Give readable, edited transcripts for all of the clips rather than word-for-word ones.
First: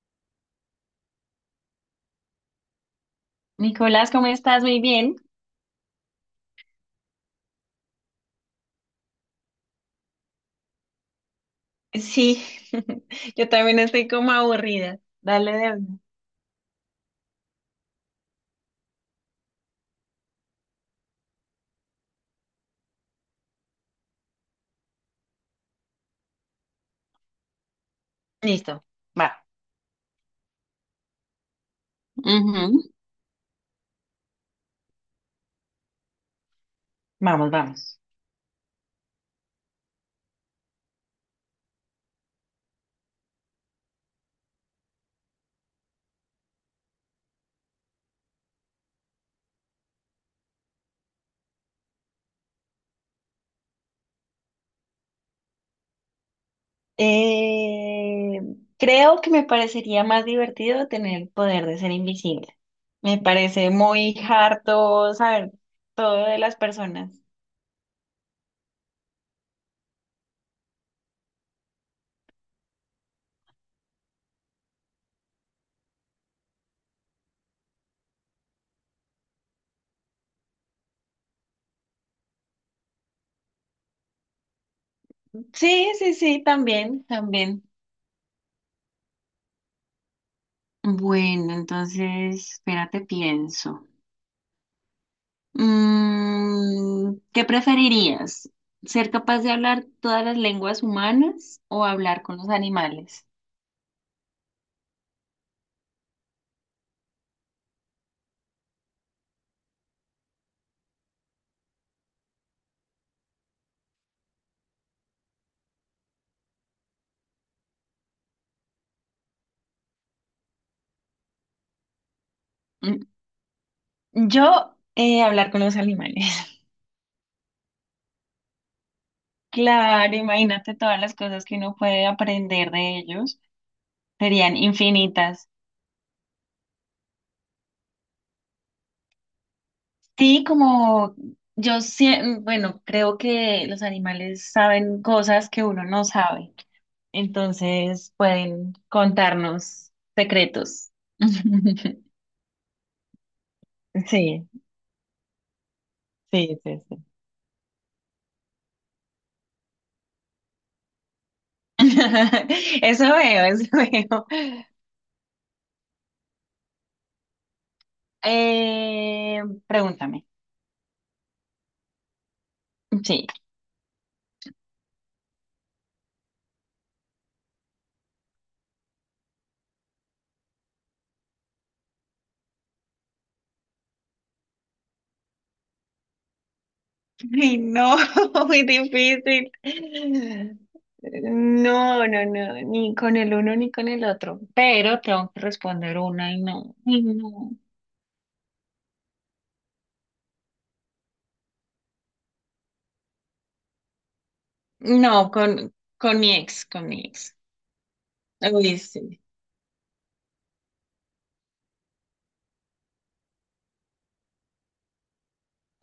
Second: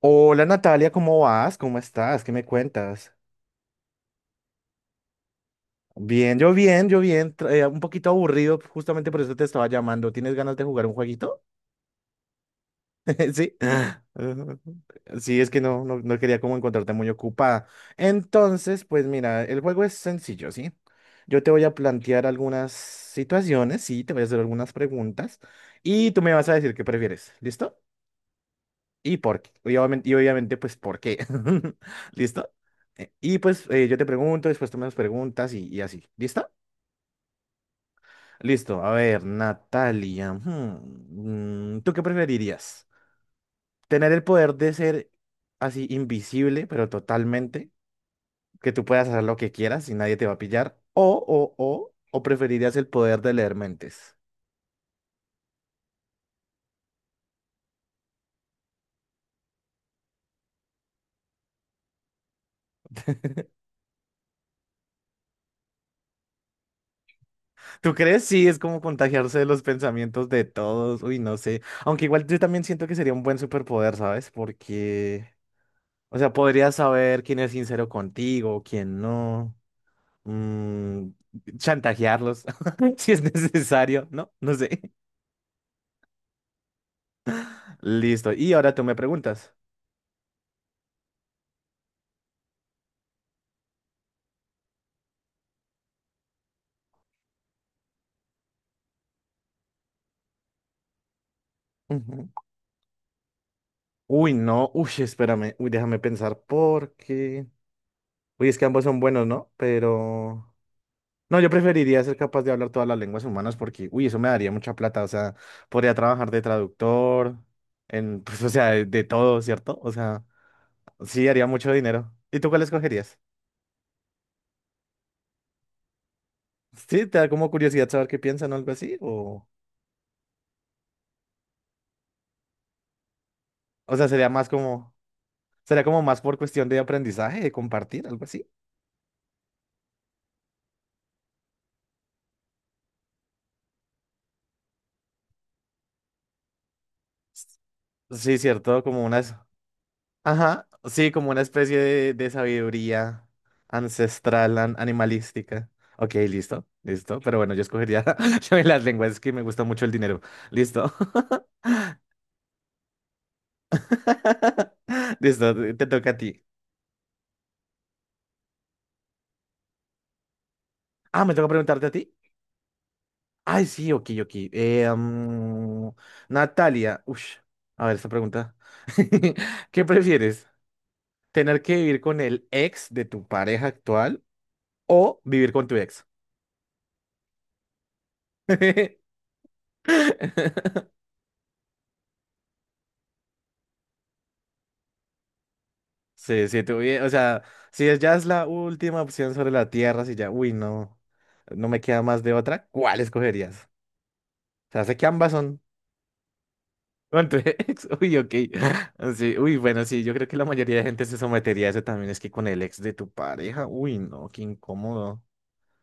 Hola Natalia, ¿cómo vas? ¿Cómo estás? ¿Qué me cuentas? Nicolás, ¿cómo estás? Muy bien. Bien, yo bien, un poquito aburrido, justamente por eso te estaba llamando. ¿Tienes ganas de jugar un jueguito? Sí, yo Sí. también Ah, estoy como ujú. aburrida. Sí, es Dale que de no, no, una. no quería como encontrarte muy ocupada. Entonces, pues mira, el juego es sencillo, ¿sí? Yo te voy a plantear algunas situaciones, sí, te voy a hacer algunas preguntas y tú me vas a decir qué prefieres. ¿Listo? Listo. Y Va. por qué, y obviamente, pues, ¿por qué? ¿Listo? Ujú. Y pues yo te pregunto, después tú me das preguntas y así. ¿Listo? Vamos, vamos. Listo. A ver, Natalia. ¿Tú qué preferirías? ¿Tener el poder de ser así invisible, pero totalmente? Que tú puedas hacer lo que quieras y nadie te va a pillar. O preferirías el poder de leer mentes. Eh, creo que me parecería más divertido tener el poder de ser invisible. Me parece muy harto saber todo de las personas. ¿Tú crees? Sí, es como contagiarse de los pensamientos de todos. Uy, no sé. Aunque igual yo también siento que sería un buen superpoder, ¿sabes? Porque, o sea, podrías saber quién es sincero contigo, quién no. mm, Chantajearlos si es necesario, ¿no? No sé. Sí, sí, sí, también, también. Listo. Y ahora tú me preguntas. Bueno, entonces, espérate, pienso. ¿Qué preferirías? ¿Ser capaz de hablar todas las lenguas humanas o hablar Ujú. con los animales? Uy, no. Uy, espérame. Uy, déjame pensar porque, uy, es que ambos son buenos, ¿no? Pero no, yo preferiría ser capaz de hablar todas las lenguas humanas porque, uy, eso me daría mucha plata. O sea, podría trabajar de traductor, en, pues, o sea, de todo, ¿cierto? O sea, sí, haría mucho dinero. ¿Y tú cuál Mm, escogerías? Yo, hablar con los animales. Sí, te da como curiosidad saber qué piensan o algo así, Claro, imagínate todas las cosas que uno puede aprender de ellos. o sea, sería más Serían como, infinitas. sería como más por cuestión de aprendizaje, de compartir, algo así. Sí, como yo, bueno, creo que los animales saben cosas que uno no sabe. Entonces Sí, pueden cierto, como una, contarnos ajá, secretos. sí, como una especie de, de sabiduría Sí. ancestral, animalística. Ok, Sí, listo, sí, sí. listo, pero bueno, yo escogería yo las lenguas, es que me gusta mucho el dinero. Listo. Eso veo, eso veo. Listo, te toca a ti. Eh, pregúntame. Ah, ¿me toca preguntarte a ti? Sí. Ay, sí, ok, ok. Natalia, ush, a ver esta pregunta. ¿Qué prefieres? ¿Tener que vivir con el ex de tu pareja actual o vivir con tu ex? Ay, no, muy difícil. No, no, no, ni con el uno ni con el otro. Pero tengo que responder una y Sí, sí, no, y o sea, no. si es- ya es la última opción sobre la tierra, si ya, uy, no, no me queda más de otra, ¿cuál escogerías? O sea, sé que No, ambas son. con mi ex, con mi Con tu ex. ex, uy, ok. Uy, sí. Sí, uy, bueno, sí, yo creo que la mayoría de gente se sometería a eso también, es que con el ex de tu pareja, uy, no, qué incómodo.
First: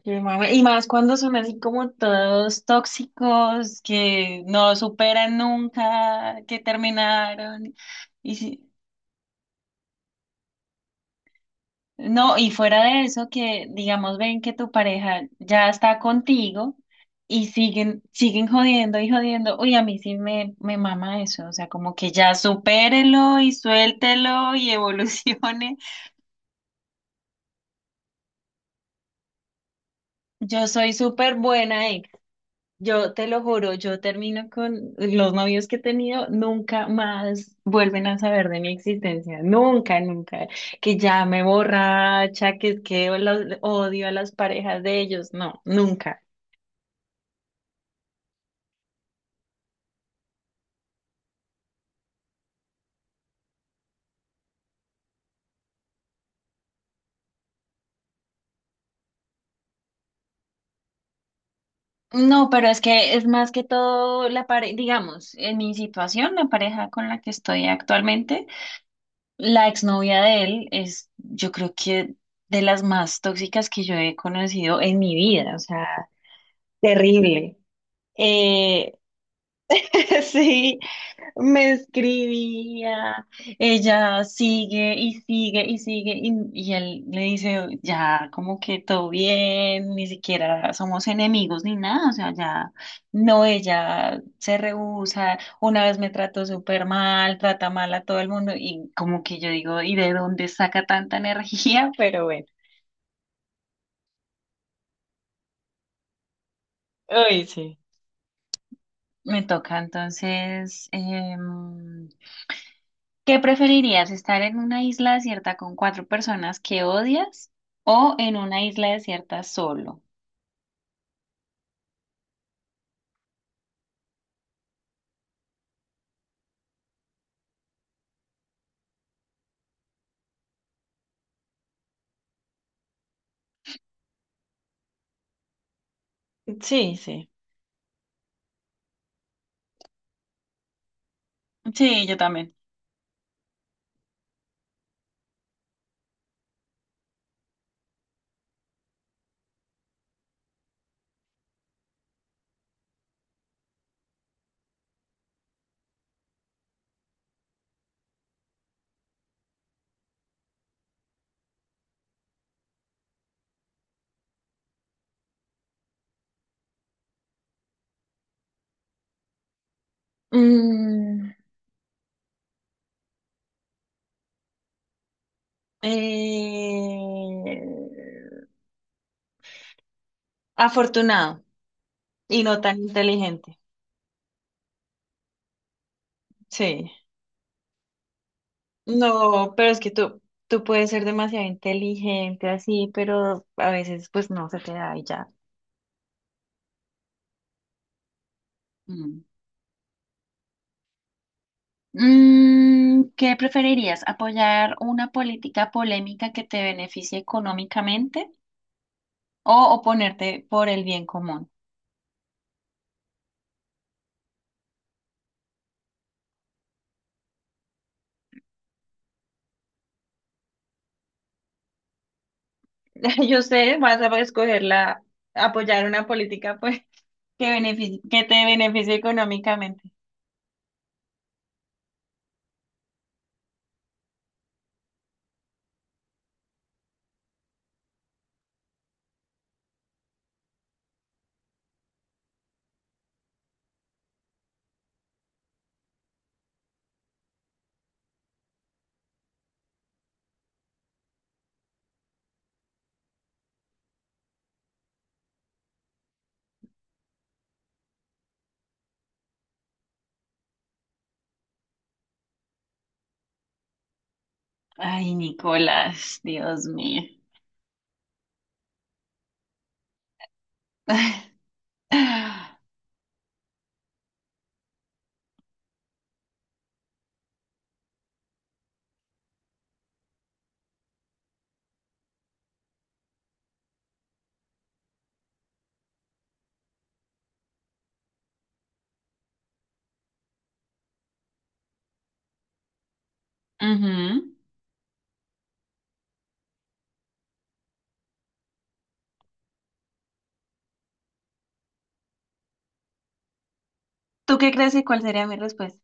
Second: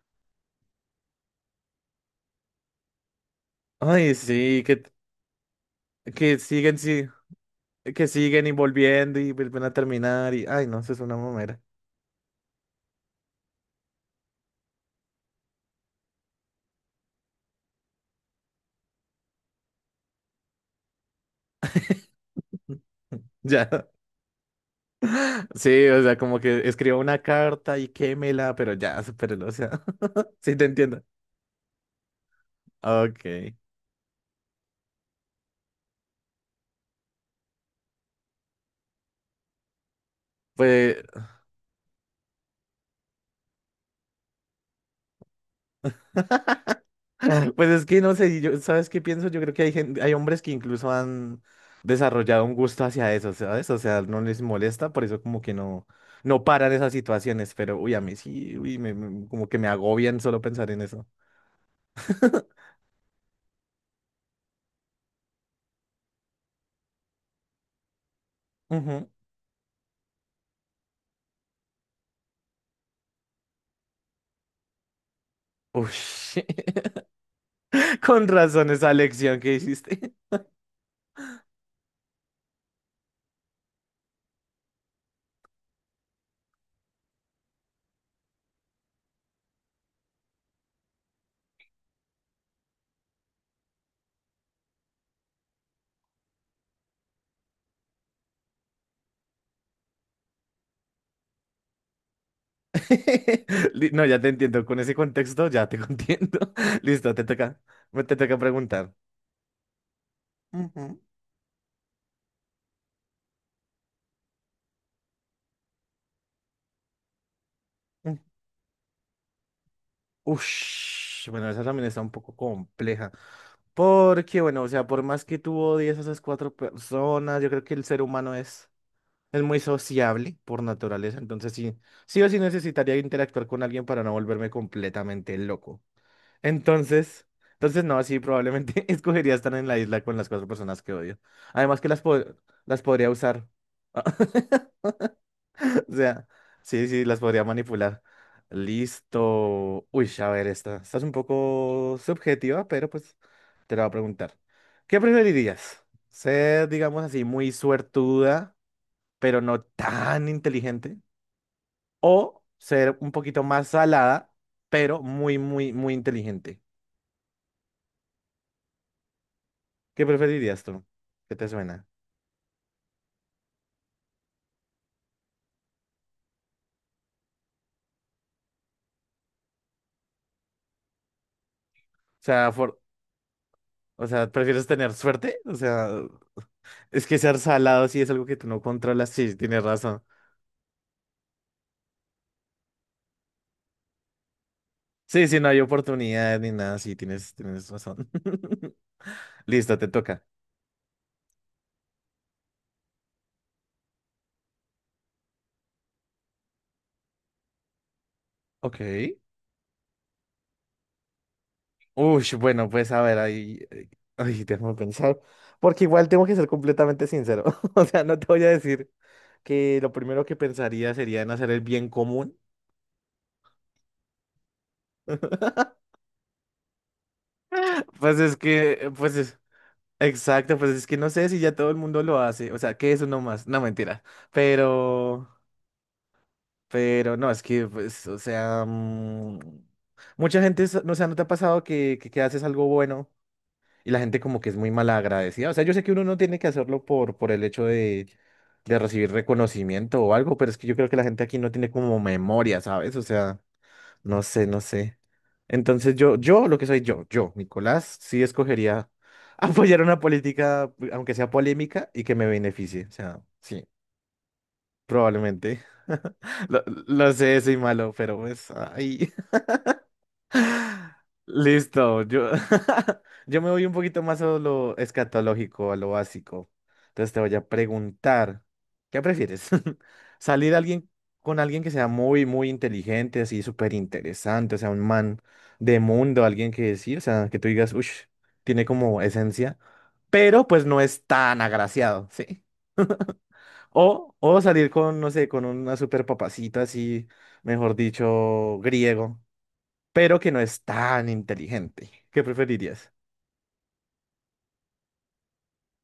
Qué mame. Y más cuando son así como todos tóxicos, Ay, que sí, no superan nunca, que que siguen, sí, terminaron. que Y siguen y sí. volviendo y vuelven a terminar y, ay, no, eso es una mamera. No, y fuera de eso, que digamos, ven que tu pareja ya está contigo y siguen jodiendo y jodiendo. Uy, a mí sí me mama eso. O sea, como que ya supérelo y Ya, suéltelo y evolucione. sí, o sea, como que escriba una carta y quémela, pero ya, supérelo, o sea, sí te Yo soy entiendo. súper buena ex. Yo te lo Ok, juro, yo termino con los novios que he tenido, nunca más vuelven a saber de mi existencia. Nunca, nunca. Que pues ya me borracha, que es que odio a las parejas de ellos. No, nunca. pues es que no sé, yo, ¿sabes qué pienso? Yo creo que hay gente, hay hombres que incluso han desarrollado un gusto hacia eso, ¿sabes? O sea, no les molesta, por eso como que no, no paran esas situaciones, pero uy, a mí sí, uy, como que me agobian solo pensar en eso. No, pero es que es más que todo la pareja, digamos, en mi situación, la pareja con la que estoy actualmente, Ujú. la exnovia de él es, yo creo que de las más tóxicas que yo he conocido en mi vida, o sea, Uy, terrible. con razón esa Eh, lección que hiciste. Sí, me escribía, ella sigue y sigue y sigue y él le dice, ya, como que todo bien, ni siquiera somos enemigos ni nada, o sea, ya, no, ella se rehúsa, una vez me trató súper mal, trata mal a todo el mundo y como que yo digo, ¿y de dónde saca tanta energía? Pero bueno, No, ya te entiendo, con ese contexto ya te entiendo. Listo, te uy toca, sí. Te toca preguntar. Me toca entonces, Ujú, ¿qué preferirías, estar en una isla desierta con cuatro personas que odias o ujú. en una isla desierta solo? Ush, bueno, esa también está un poco compleja. Porque, bueno, o sea, por más que tú odies a esas cuatro personas, yo creo que el ser humano es muy sociable por naturaleza, entonces sí, sí o sí necesitaría interactuar con alguien para no volverme completamente loco. Sí, Entonces, sí. entonces no, sí, probablemente escogería estar en la isla con las cuatro personas que odio. Además que las, Sí, yo también. las podría usar. O sea, sí, sí, las podría manipular. Listo. Uy, a ver, esta. Esta es un poco subjetiva, pero pues te la voy a preguntar. ¿Qué preferirías? ¿Ser, digamos así, muy suertuda, pero no tan inteligente? ¿O ser un poquito más salada, pero muy, muy, muy inteligente? ¿Qué preferirías tú? Mm, ¿Qué te suena? eh, afortunado O y sea, no tan inteligente. o sea, ¿prefieres tener suerte? O sea, Sí. es que ser salado sí es algo que tú no controlas. Sí, No, tienes pero es que razón. tú puedes ser demasiado inteligente así, pero a veces pues no se te da y Sí, ya. sí, no hay oportunidad ni nada, sí, tienes razón. Listo, te toca. ¿Qué preferirías? ¿Apoyar una política polémica que te beneficie económicamente Ok. o oponerte por el bien común? Uy, bueno, pues a ver, ahí, ay, déjame pensar, porque igual tengo que ser completamente sincero. O sea, no te voy a decir que lo primero que pensaría sería en hacer el bien común. Yo sé, vas a escoger la, apoyar una política, pues, Pues que es te que, beneficie pues es, económicamente. exacto, pues es que no sé si ya todo el mundo lo hace, o sea, que eso no más, no mentira, pero, pero no, es que, pues, o sea, mm, mucha gente, no, o sea, ¿no te ha pasado que, que haces algo bueno? Y la gente como que es muy mal agradecida. O sea, yo sé que uno no tiene que hacerlo por, el hecho de recibir reconocimiento o algo, pero es que yo creo que la gente aquí no tiene como memoria, ¿sabes? O sea, no sé, no sé. Entonces lo que soy yo, Nicolás, sí escogería apoyar una política, aunque sea polémica, y que me beneficie. O sea, sí, Ay, probablemente. Nicolás, Lo, Dios mío. lo sé, soy malo, pero pues, ay. Listo, yo, yo me voy un poquito más a lo escatológico, a lo básico. Entonces te voy a preguntar, ¿qué prefieres? ¿Salir alguien con alguien que sea muy, muy inteligente, así súper interesante, o sea, un man de mundo, alguien que decir, o sea, que tú digas, uff, tiene como esencia, pero pues no es tan agraciado, ¿sí? O Ujú. salir con, no sé, con una súper papacita así, mejor dicho, griego pero que no es tan inteligente. ¿Qué preferirías? ¿Tú qué crees y cuál sería mi respuesta?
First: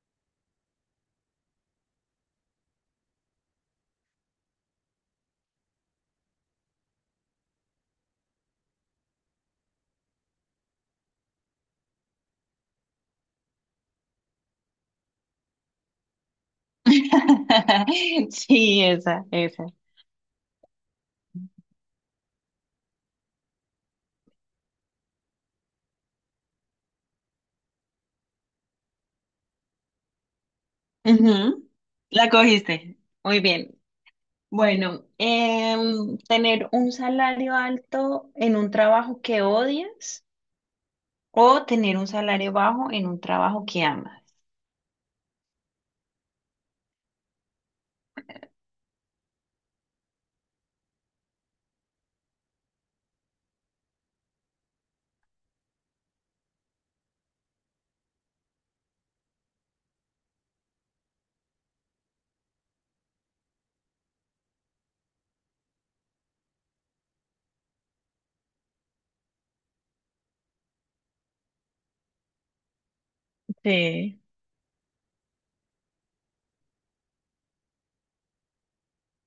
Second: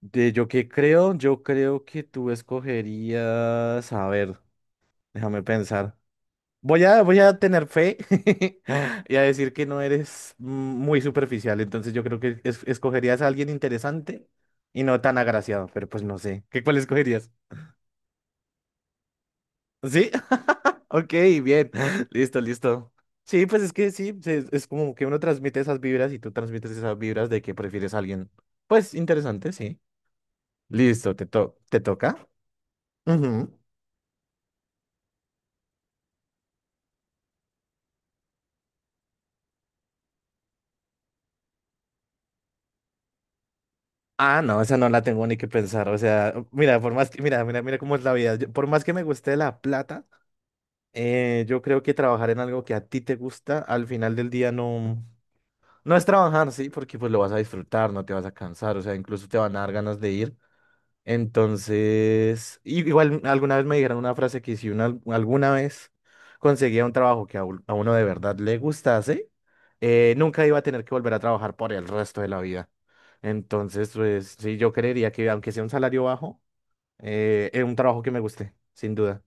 De yo qué creo, yo creo que tú escogerías, a ver, déjame pensar. Voy a, voy a tener fe y a decir que no eres mm, muy superficial, entonces yo creo que escogerías a alguien interesante y no tan agraciado, pero pues no sé. ¿Qué cuál escogerías? Sí, esa, esa. ¿Sí? Ok, bien. Listo, listo. Sí, pues es que sí, es como que uno transmite esas vibras y tú transmites esas vibras de que prefieres a alguien, pues interesante, sí. Listo, Ujú. ¿te La toca? cogiste. Muy Ujú. bien. Bueno, tener un salario alto en un trabajo que odias o tener un salario bajo en un trabajo que amas. Ah, no, esa no la tengo ni que pensar. O sea, mira, por más que, mira, mira, mira cómo es la vida. Por más que me guste la plata, yo creo que trabajar en algo que a ti te gusta, al final del día no, no es trabajar, sí, porque pues lo vas a disfrutar, no te vas a cansar, o sea, incluso te van a dar ganas de ir. Entonces, igual alguna vez me dijeron una frase que si una alguna vez conseguía un trabajo que a uno de verdad le gustase, nunca iba a tener que volver a trabajar por el resto de la vida. Entonces, Sí, pues sí, yo creería que aunque sea un salario bajo, es un trabajo que me guste, sin duda.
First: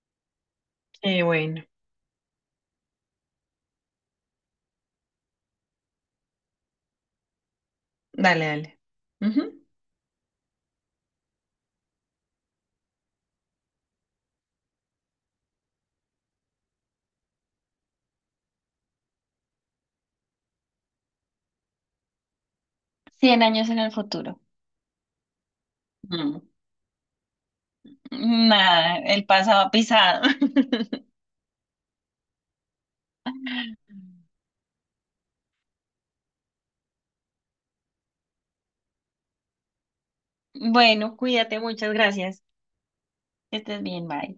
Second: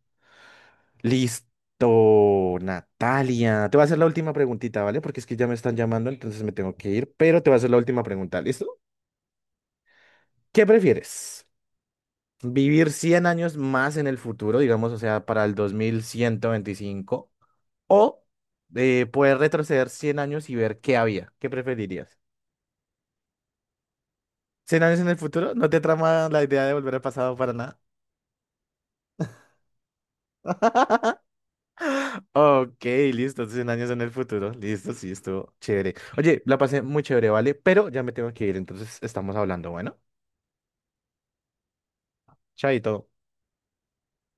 sí, bueno, Listo, Natalia. Te voy a hacer la última preguntita, ¿vale? Porque es que ya me están llamando, entonces me tengo que ir, pero te voy a hacer la última pregunta, dale, ¿listo? dale. Ujú. ¿Qué prefieres? Vivir 100 años más en el futuro, digamos, o sea, para el 2125, o poder retroceder 100 años y ver qué había. ¿Qué preferirías? 100 años en el futuro. ¿100 años en el futuro? ¿No te trama Mm. la idea de volver al pasado para nada? Nada, el pasado ha pisado. Ok, listo, 100 años en el futuro. Listo, sí, estuvo chévere. Oye, la pasé muy chévere, ¿vale? Pero ya me tengo que ir, entonces estamos hablando, bueno. Bueno, cuídate, muchas gracias. Chaito. Que estés bien, bye.